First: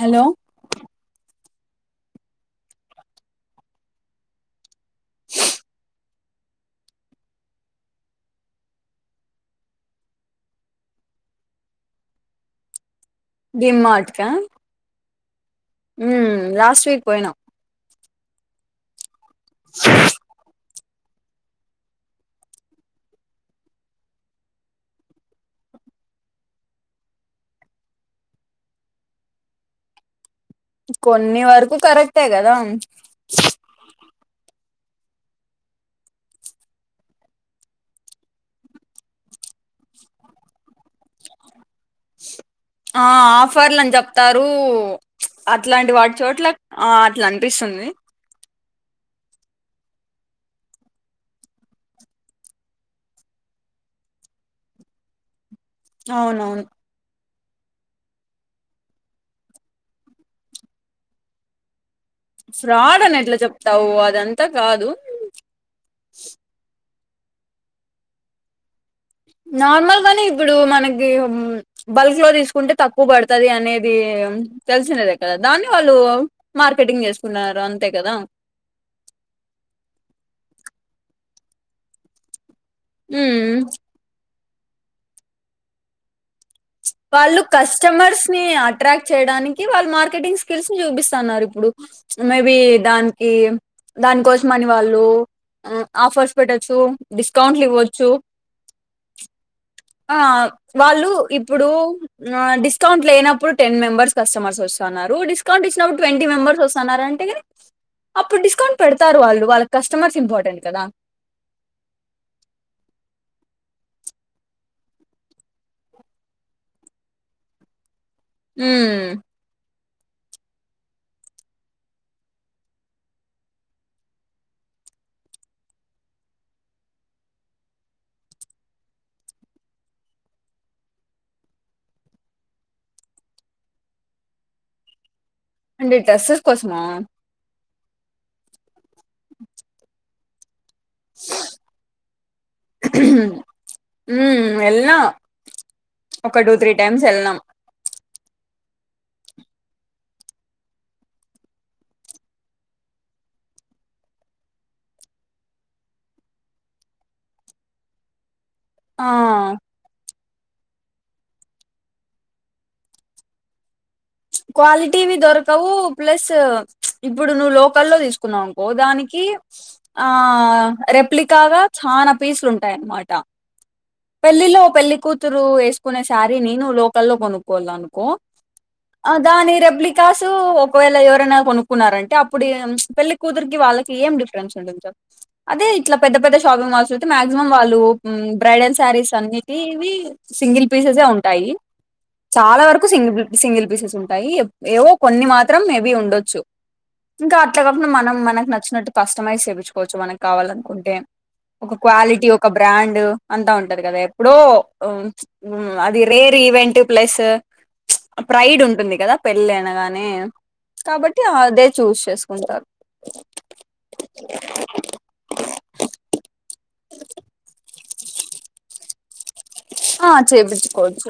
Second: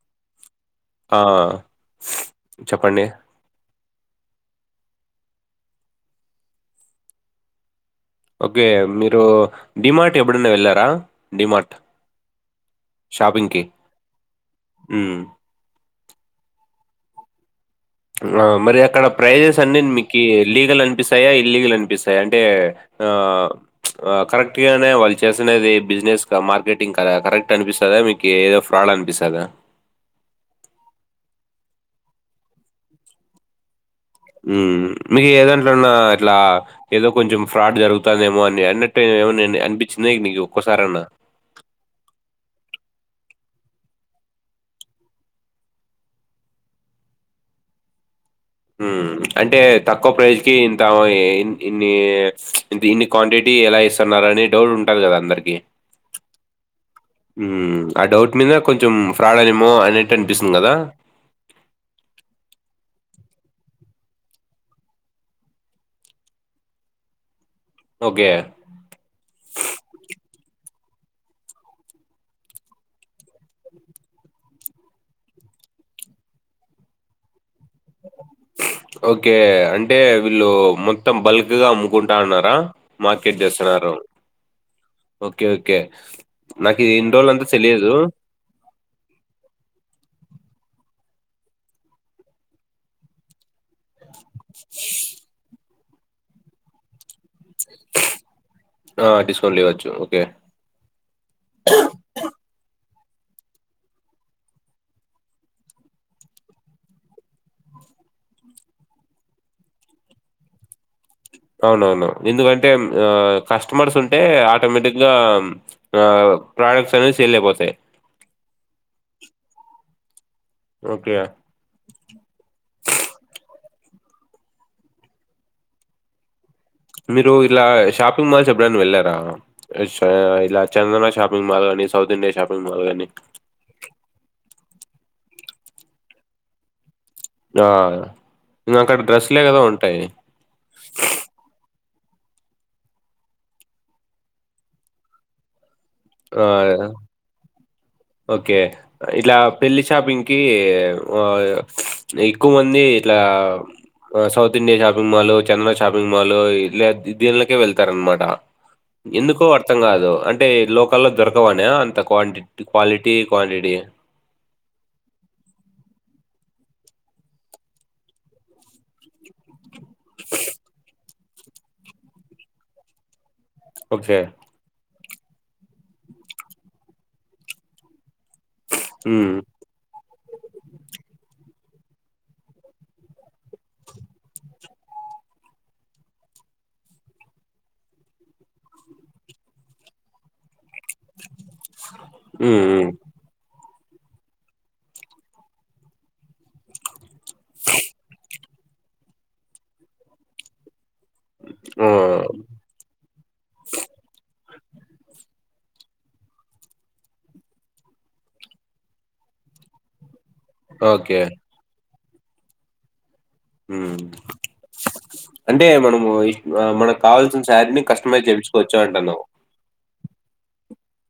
Hello ఆ చెప్పండి okay మీరు డిమార్ట్ ఎప్పుడైన వెళ్ళారా డిమార్ట్ డిమ్ మార్ట్ క హ్మ్. ఉం లాస్ట్ వీక్ పోయినాం ఆ మరి అక్కడ ప్రైజెస్ అన్ని మీ లీగల్ అని నిపిస్తాయా ఇల్లీగల్ అనిపిస్తాయి అంటే కరెక్ట్ గానే వాళ్ళు చేసినది బిజినెస్ మార్కెటింగ్ కద కరెక్ట్ అనిపిస్తుందా మీకు ఏదో ఫ్రాడ్ అనిపిస్తుందా కొన్ని వరకు కరెక్టే కదా మీకు ఏదాంట్లోన్నా ఇట్లా ఏదో కొంచెం ఫ్రాడ్ జరుగుతుందేమో అని అన్నట్టు ఏమో అనిపించింది నీకు ఒక్కసార అన్నా ఆ ఆఫర్లు అని చెప్తారు అట్లాంటి వాటి చోట్ల ఆ అట్లా అనిపిస్తుంది అంటే తక్కువ ప్రైస్ ఇంత ఇన్ని ఇన్ని క్వాంటిటీ ఎలా ఇస్తున్నారు అనే డౌట్ ఉంటుంది కదా అందరికి అవునవును ఆ డౌట్ మీద కొంచెం ఫ్రాడ్ అనేమో అనేట్టు అనిపిస్తుంది కదా ఫ్రాడ్ అని ఎట్లా చెప్తావు అదంతా కాదు ఓకే నార్మల్ గానే ఇప్పుడు మనకి బల్క్ లో తీసుకుంటే తక్కువ పడుతుది అనేది తెలిసినదే కదా దాన్ని వాళ్ళు మార్కెటింగ్ చేసుకున్నారు అంతే కదా ఓకే అంటే వీళ్ళు మొత్తం బల్క్ దగగగా అమ్ముకుంటా ఉన్నారా మార్కెట్ మ్మ్ చేస్తున్నారు ఓకే ఓకే నాకు ఇది ఇన్ని వాళ్ళు రోజులంతా తెలీదు. కస్టమర్స్ ని అట్రాక్ట్ చేయడానికి వాళ్ళు మార్కెటింగ్ తెలిసి చూపిస్తున్నారు ఇప్పుడు మేబి దానికి దానికోసం అని వాళ్ళు ఆఫర్స్ పెట్టొచ్చు స్ కౌంట్లు ఇవ్వచ్చు ఆ! డిస్కౌంట్‌లు ఇవ్వచ్చు. ఆ ఓకే. వాళ్ళు ఇప్పుడూ ఆ డిస్ డిస్కౌంట్ లేనప్పుడు టెన్ మెంబర్స్ కస్టమర్స్ వస్తాన్నారు. డిస్కౌంట్ ఇచ్చినప్పుడు ట్వంటీ మెంబర్స్ వస్తాన్నారు అంటే గానీ. అప్పుడు డిస్కౌంట్ పెడతారు వాళ్ళు వాళ్ళక్ కస్టమర్స్ ఇంపార్టెంట్ కదా. అవునవును ఎందుకంటే ఆ కస్టమర్స్ ఉంటే ఆటోమేటిక్గా ఆ ప్రొడక్ట్స్ అనేవి సేల్ అయిపోతాయి. ఉమ్ ఓకే యా మీరు ఇలా షాపింగ్ మాల్స్ ఎప్పుడైన వెళ్ళారా. ఇలా చందన షాపింగ్ మాల్ గానీ, సౌత్ ఇండియా షాపింగ్ మాల్ గానీ. అంటే డ్రెస్సెస్ కోసమా ఆ ఇంగా అక్కడ డ్రెస్లే గదా ఉంటాయి. స ఊ ఎల్నా ఒక ఆ! టూ త్రీ టైమ్స్ ఎళ్నం. ఓకే. ఇట్లా పెళ్ళి షాపింగ్కీ, ఓయ ఎక్కువ మందీ ఇట్లా south India shopping mall, Chandana shopping mall ఇలా దీన్లకే వెళ్తార్ అన్మాటా. ఎందుకో ఆ, అర్థం గాదూ. అంట్ టే లోక్ కల్లో దొరకవనా అంత క్వాంటి క్వాలిటీ, క్వాంటిటీ. క్వాలిటీవి దొరకవూ ప్లస్సా, ప్చ్ ఇప్పుడు నువ్వు లోకల్లో తీసుకున్నావునుకో దానికీ ఆ రేప్ ప్లికాగా చానా పీసులుంటాయన్నమాట. ఓకే. పెళ్ళి లో పెళ్లి కూత్ తురూ ఏసుకునే శారీని నువ్ లోకల్ లో కొనుక్కోవాల అనుకో ఆ హ్మ్. దాని రెప్లిక్ కాసూ ఒకవేళ ఎవరైనా కొనుక్కున్నారంటే అప్పుడు ఈ ప్చ్ పెళ్ళి కూతురికి వాళ్ళకి ఏం డిఫరెన్స్ ఉంటుంది చెప్. అదే ఇట్లా పెద్ద పెద్ద షాపింగ్ మాల్స్ అయితే మాక్సిమం వాళ్ళూ ఉం బ్రైడల్స్ శారీస్ అన్నీటీవి సింగిల్ పీసెసే ఉంటాయి. చాలా హ్మ్. వరకూ హ్మ్. సింగిల్ సింగిల్ పీసెస్ ఉంటాయి. ఏవో కొన్ని మాత్రం మేబి ఉండొచ్చు. ఇంకా అట్ల కాకుండా మనం మనక్ నచ్ నట్టు కస్టమైజ్ చేపిచ్చుకోవచ్చు మనక్ కావాలనుకుంటే. ఒక ఆ! క్వాలిటీ, ఒక బ్రాండ్ అంతా ఉం ఉంటరు గదా ఎప్పుడో ఆ ప్చ్ ఊ అది రేర్ ఈవెంట్. ప్లస్సా ప్చ్ ప్రైడ్ ఉంటుంది గదా పెళ్ళి అనగానే. కాబట్టి అదే చూస్ చేసుకుంటారు. ఊ అంటే మనమూ ఇ ఆ మనకు కావాల్సిన శారీని కష్ట్ మైజ్ చెపిచ్చుకోవచ్చు అంటున్నావ్. ఆ చేపిచ్చుకోవచ్చు.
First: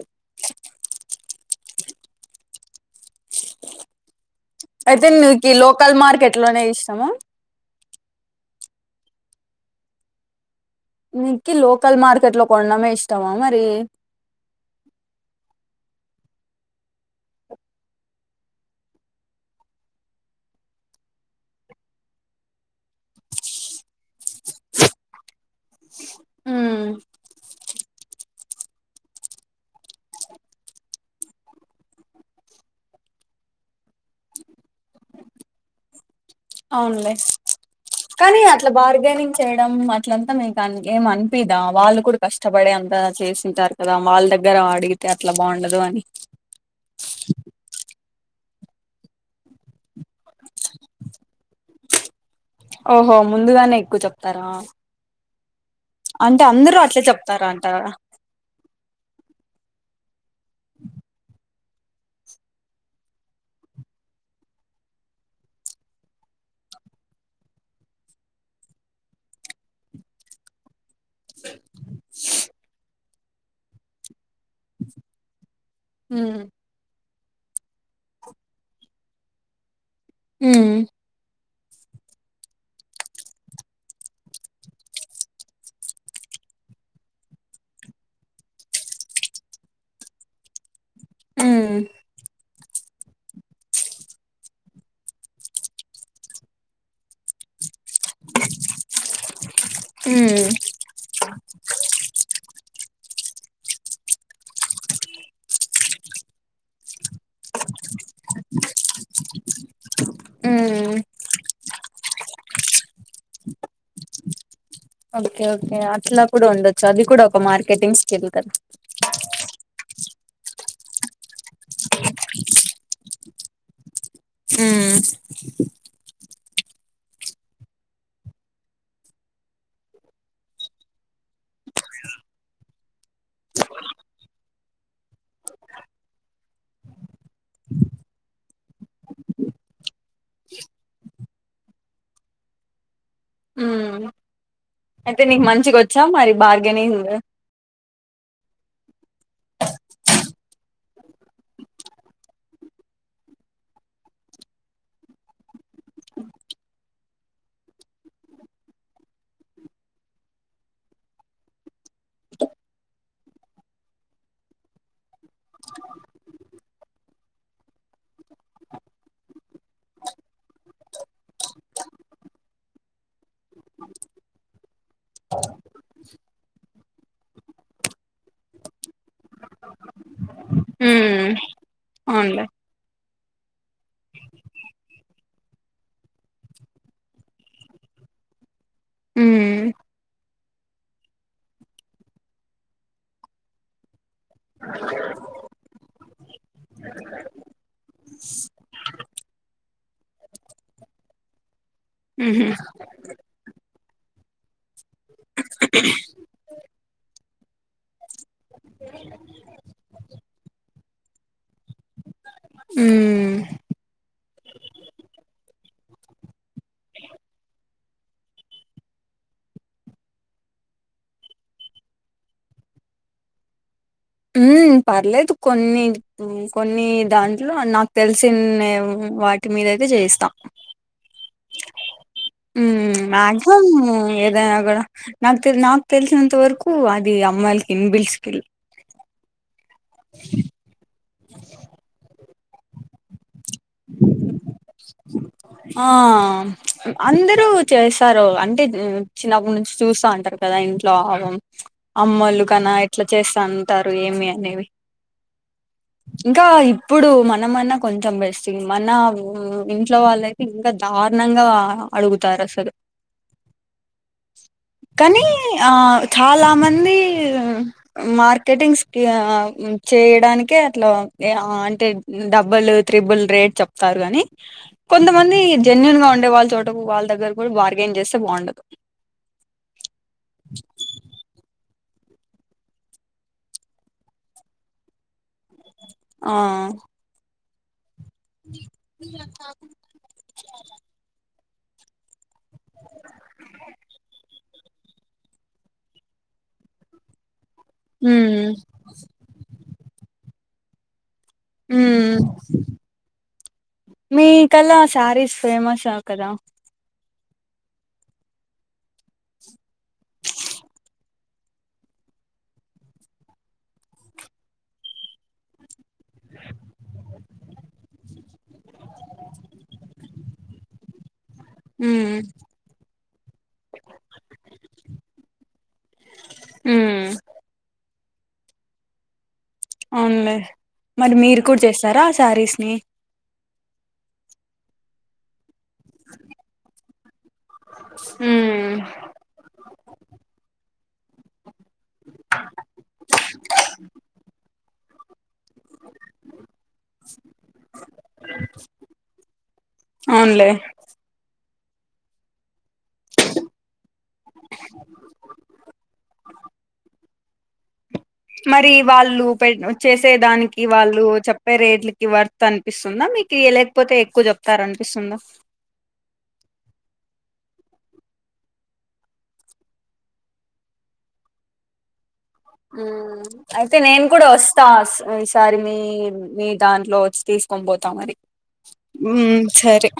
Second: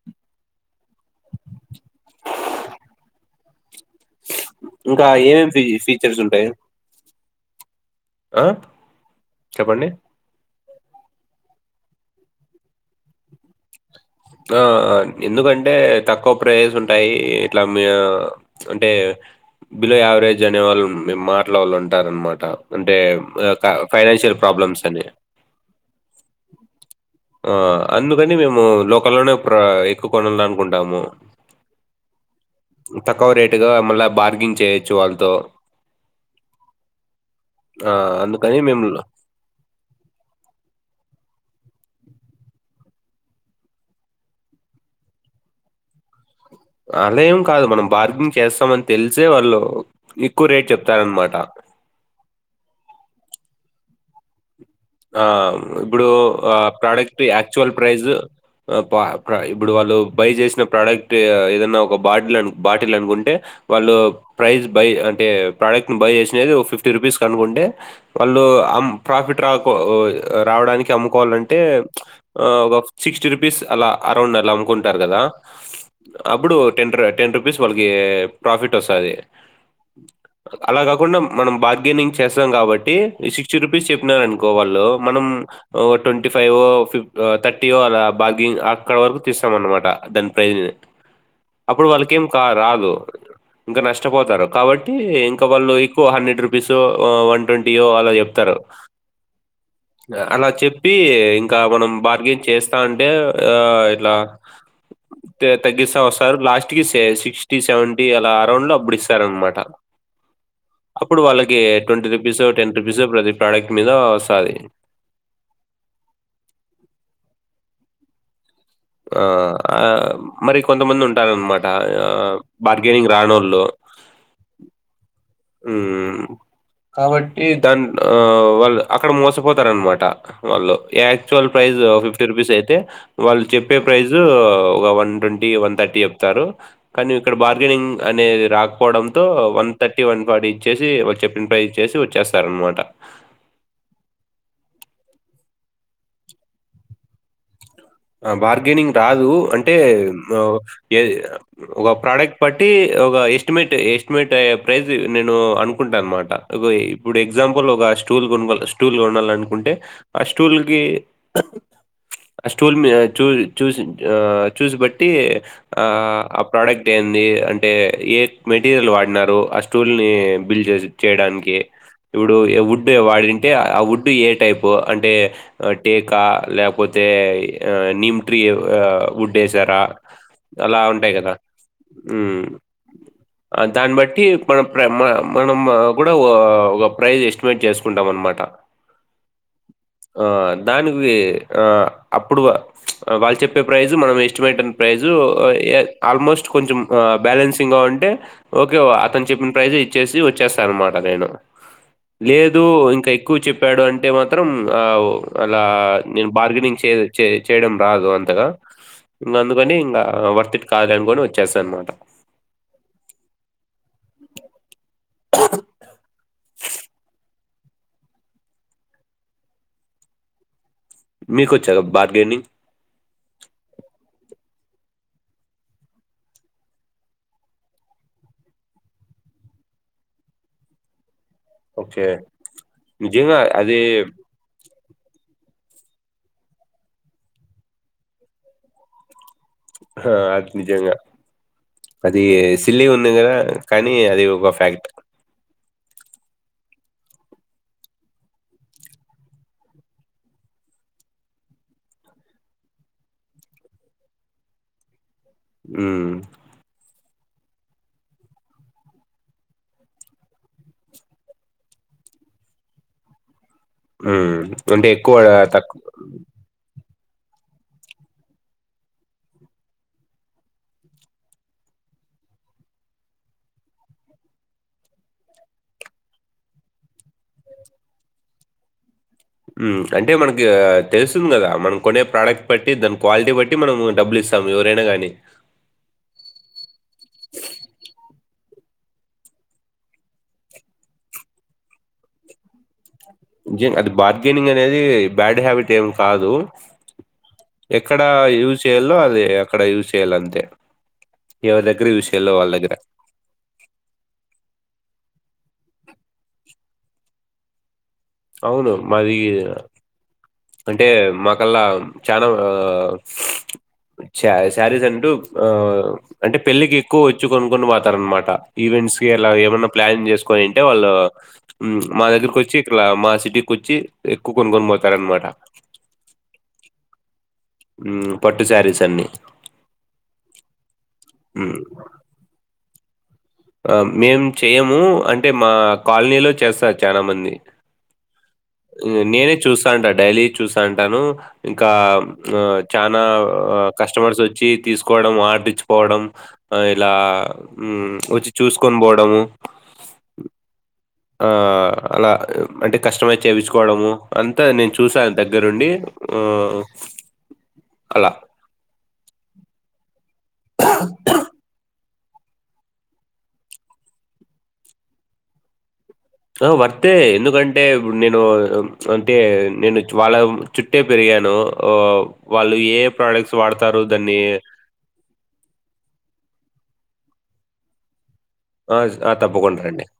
ఇంకా అయితే ఏమేమి నీకు ఫీ లోకల్ ఫీచర్స్ మార్కెట్ ఉంటాయి? లోనే ఇష్టము ఆ చెప్పండి నీకి లోకల్ మార్కెట్ లో కొనడమే ఇష్టమా మరి ఆ ఆ ఎందుకంటే తక్కువ ప్రైస్ ఉంటాయి ఇట్లా అంటే బిలో యావరేజ్ అనే వాళ్ళు మే మాటలు వాళ్ళు ఉంటారనమాట అంటే ఫైనాన్షియల్ ప్రాబ్లమ్స్ అని ఉమ్ ఆ అందుకని మేము లోకల్లోనే ఎక్కువ కొనాల అనుకుంటాము తక్కువ రేటుగా మళ్ళా బార్గిన్ చేయొచ్చు వాళ్ళతో అవునులే ఆ! కానీ అందుకని అట్లా మేము బార్గెనింగ్ చేయడం అట్లంతా మీకు అని ఏంని చెదా వాళ్ళు కూడా కష్టపడే అంతా చేసింటారు కదా వాళ్ళ దగ్గర అడిగితే అట్లా బాగుండదు అని అలా ఏం కాదు మనం బార్గింగ్ చేస్తామని తెలిసే వాళ్ళు ఎక్కువ రేట్ చెప్తారన్నమాట తర ఆ ఇప్పుడు ఆ అట్లే ప్రోడక్ట్ చెప్తారా ఆక్చువల్ అంటారా ప్రైజ్ ఇప్పుడు వాళ్ళు బై చేసిన ప్రోడక్ట్ ఏదనా బాటిల్ అను బాటిల్ అనుకుంటే వాళ్ళు ప్రైస్ బై అంటే ప్రడక్ట్ బై చేసి ఫిఫ్టీ రూపీస్ కి అనుకుంటే వాళ్ళు ప్రాఫిట్ రావడానికి అము కోవాలంటే ఆ ఒక సిక్స్టీ రూపీస్ అలా అనుకుంటారు కదా ఉమ్ అప్పుడు టెన్ టెన్ రూపీస్ వాళ్ళకి ప్రాఫిట్ వస్తది ఉమ్ అలా కాకుండా మనం బార్గెనింగ్ చేస్తాం కాబట్టి సిక్స్టీ రూపీస్ చెప్పినారను వాళ్ళు మనం ట్వంటీ ఫైవ్ ఫి థర్టీో అలా బాగంగ్ అక్కడ వరకు తేస్తాం అనమాట దాని ప్రైజ్ ఉమ్ అప్పుడు వాళ్ళకేం కా రా ఇంకా నష్టపోతారు కాబట్టి ఇంకా వాళ్ళు ఎక్కువ హండ్రెడ్ రూపీస్ వన్ ట్వంటీయో అలా చెప్తారు అలా ఉమ్ చెప్పి ఇంకా మనం బార్గెన్ చేస్తా అంటే ఆ ఇట్లా త తగ్గిస్థే వస్తారు లాస్ట్ కి సి సిక్స్టీ సెవెంటీ అలా అరౌండ్ లో అప్పుడు ఇస్తారు అనమాట ఉమ్ అప్పుడు వాళ్ళకి twenty rupees ten rupees product మీద వస్తది ఓకే ఓకే చెల్క ఆ ఆ మరి కొంతమంది ఉంటారన్నమాట బార్గెనింగ్ రానోళ్ళు ఉమ్ ఉమ్ కాబట్టి దా ఆ వాళ్ళు అక్కడ మోసపోతారు అనమాట వాళ్ళు యాక్చువల్ ప్రైస్్ ఫిఫ్టీ రూపీస్ అయితే వాళ్ళు చెప్పే ప్రైస్ ఒక వన్ ట్వంటీ వన్ థర్టీ చెప్తారు కానీ ఇక్కడ బార్గెనింగ్ అనేది రాకపోవడంతో one thirty forty one forty ఇచ్చేసి వాళ్ళు చెప్పన్ ప్రైజ్ ఇచ్చసి వచ్చేస్తారు అనమాట ఉమ్ అయితే నీకు మంచిగా వచ్చా మరి బార్గెనింగ్ బార్గెనింగ్ రాదు అంటే ఒక ప్రోడక్ట్ బట్టి ఒక ఎస్టిమేట్ ఎస్టిమేట్ ప్రైస్ నేను అనుకుంటాను అనమాట ఇప్పుడు ఎగ్జాంపుల్ ఒక స్టూల్ కొనాల స్టూల్ కొనాల అనుకుంటే ఆ స్టూల్కి స్టూల్ చూ చూసి ఆహ్ చూసి బట్టి ఆ ప్రోడక్ట్ ఏంది, అంటే ఏ మెటీరియల్ వాడినారు ఆ స్టూల్ని బిల్డ్ చేసి చేయడానికి, ఇప్పుడు వుడ్డు వాడింటే ఆ వుడ్డు ఏ టైపు అంటే టేకా, లేకపోతే ఆహ్ నిమ్ట్రీ ఆహ్ ఉడ్డేసారా అలా ఉంటాయి కదా ఉమ్ అవునులే ఉహ్ దాన్ని బట్టి మనం ప్రై మన మనం కూడా ఓ ఒక ప్రైజ్ ఎస్టిమేట్ చేసుకుంటాం అనమాట ఉమ్ ఆహ్ దానికి ఆ అప్పుడు వాళ్ళు చెప్పే ప్రైజు మనం ఎస్టిమేటన్ ప్రైజు ఆహ్ ఎ ఆల్మోస్ట్ కొంచెం బ్యాలెన్సింగ్గా ఉంటే ఓకే అతను చెప్పిన ప్రైజ్ ఇచ్చేసి వచ్చేస్తా అనమాట నేను ఉహు లేదు ఇంకా ఎక్కువ చెప్పాడు అంటే మాత్రం ఆ ఉహ్ అలా నేను బార్గెనింగ్ చేయలెన్ చే చేయడం రాదు అంతగా ఇంక అందుకని ఇంకా వర్తిట్ కాదులే అనుకోని వచ్చేసా అనమాట ఉమ్ మీకు వచ్చా బార్గెనింగ్ ఉహ్ పర్లేదు కొన్ని కొన్ని దాంట్లో నాకు తెలిసిన వాటి మీదయితే చేయిస్తా ఓకే. నిజంగా మాక్సిమమ్ అది ఏదైనా కూడా నాక్ నా తెలిసినంత వరకు అది అమ్మాయిలకి ఇన్బిల్ స్కిల్ ఆ అది నిజంగా అది సిల్లి గా ఉన్నంగ ఆహ్ అందరూ చేస్తారు అంటే చిన్నప్పటి నుంచి చూస్తా ఉంటారు కదా ఇంట్లో అమ్మలు కన ఇట్లా చేస్తా అంటారు ఏమి అనేవి ఉహ్ ఇంకా ఇప్పుడు మనంమన్నా కొంచెం బెస్ మన ఉహ్ ఇంట్లో వాళ్ళయితే ఇంకా దారుణంగా అడుగుతారు అసలు హ్మ్. అంటే ఎక్కువ కానీ ఆ తక్కు చాలా మంది మార్కెటింగ్స్ కి చేయడానికె అట్లా ఆహ్ అంటే డబ్బుల్ త్రిబుల్ రేట్ చెప్తారు కానీ కొంతమంది జెన్యూన్ గా ఉండే వాళ్ళ చోట వాళ్ళ దగ్గర కూడా బార్గెన్ చేస్తే బాగుండదు. ఉహ్ అంటే మనకి తెలుస్తుంది కదా మన కొనే ప్రోడక్ట్ బట్టి దాని క్వాలిటీ బట్టి మనం డబ్బులు ఇస్తాము ఎవరైనా గానీ ఆహ్ [unintelligible] నిజం అది బార్గెనింగ్ అనేది బ్యాడ్ హ్యాబిట్ ఏం కాదు ఎక్కడ ఉమ్ యూజ్ చేయాలో అది అక్కడ యూజ్ చేయ్యాల అంతే ఆహ్ దగ్గర. మీ కల్లా సారీస్ ఫేమషా అక్కడ అవును మాది అంటే మాకల్లా చాలా ఆ సారి శారీస్ అంటూ ఆ అంటే పెళ్ళికి ఎక్కువ వచ్చి కొనుకుని పోతారు అనమాట ఈవెంట్స్ కి ఇలా ఏమన్నా ప్లాన్ చేసుకొనింటే వాళ్ళు మా ఉమ్ దగ్గరకు వచ్చి ఇట్లా మా సిటీకి వచ్చి ఎక్కువ కొనుక్కొని పోతారు అనమాట ఆహ్ ఉహ్ పట్టు శారీస్ అన్ని అవులే మరి మీరు ఉమ్. కూడా చేస్తారా ఆ శారీస్ ని ఆ మేము చేయము అంటే మా కాలనీలో చేస్తారు చాలా మంది ఉమ్ తను ఇంకా చనా కస్టమర్స్ వచ్చి తీసుకోవడం వా పోడం ఇలా వచ్చి చూసుకోని పోవడం అవునులే ఆ అలా అంటే కష్టమై్ చేయించుకోవడము అంతా నేను చూసాను దగ్గరుండి అలా మరి వాళ్ళు పె చే వచ్చే దానికి వాళ్ళు చెప్పే రేట్ల వర్త్ అనిపిస్తుందా మీకు ఇ లేకపోతే ఎక్కువ చెప్తారు అనిపిస్తుందా ఆ వర్తే ఎందుకంటే నేను అంటే నేను వాళ్ళ చుట్టే పెరిగాను వాళ్ళు ఏ ప్రొడక్ట్స్ అయితే వాడతారు నేను దాన్ని కూడా వస్తా ఈసారి మీ మీ దాంట్లో వచ్చి తీసుకొని పోతామరి ఆ! ఉ ఆ! తప్పకుండా అండి. సరే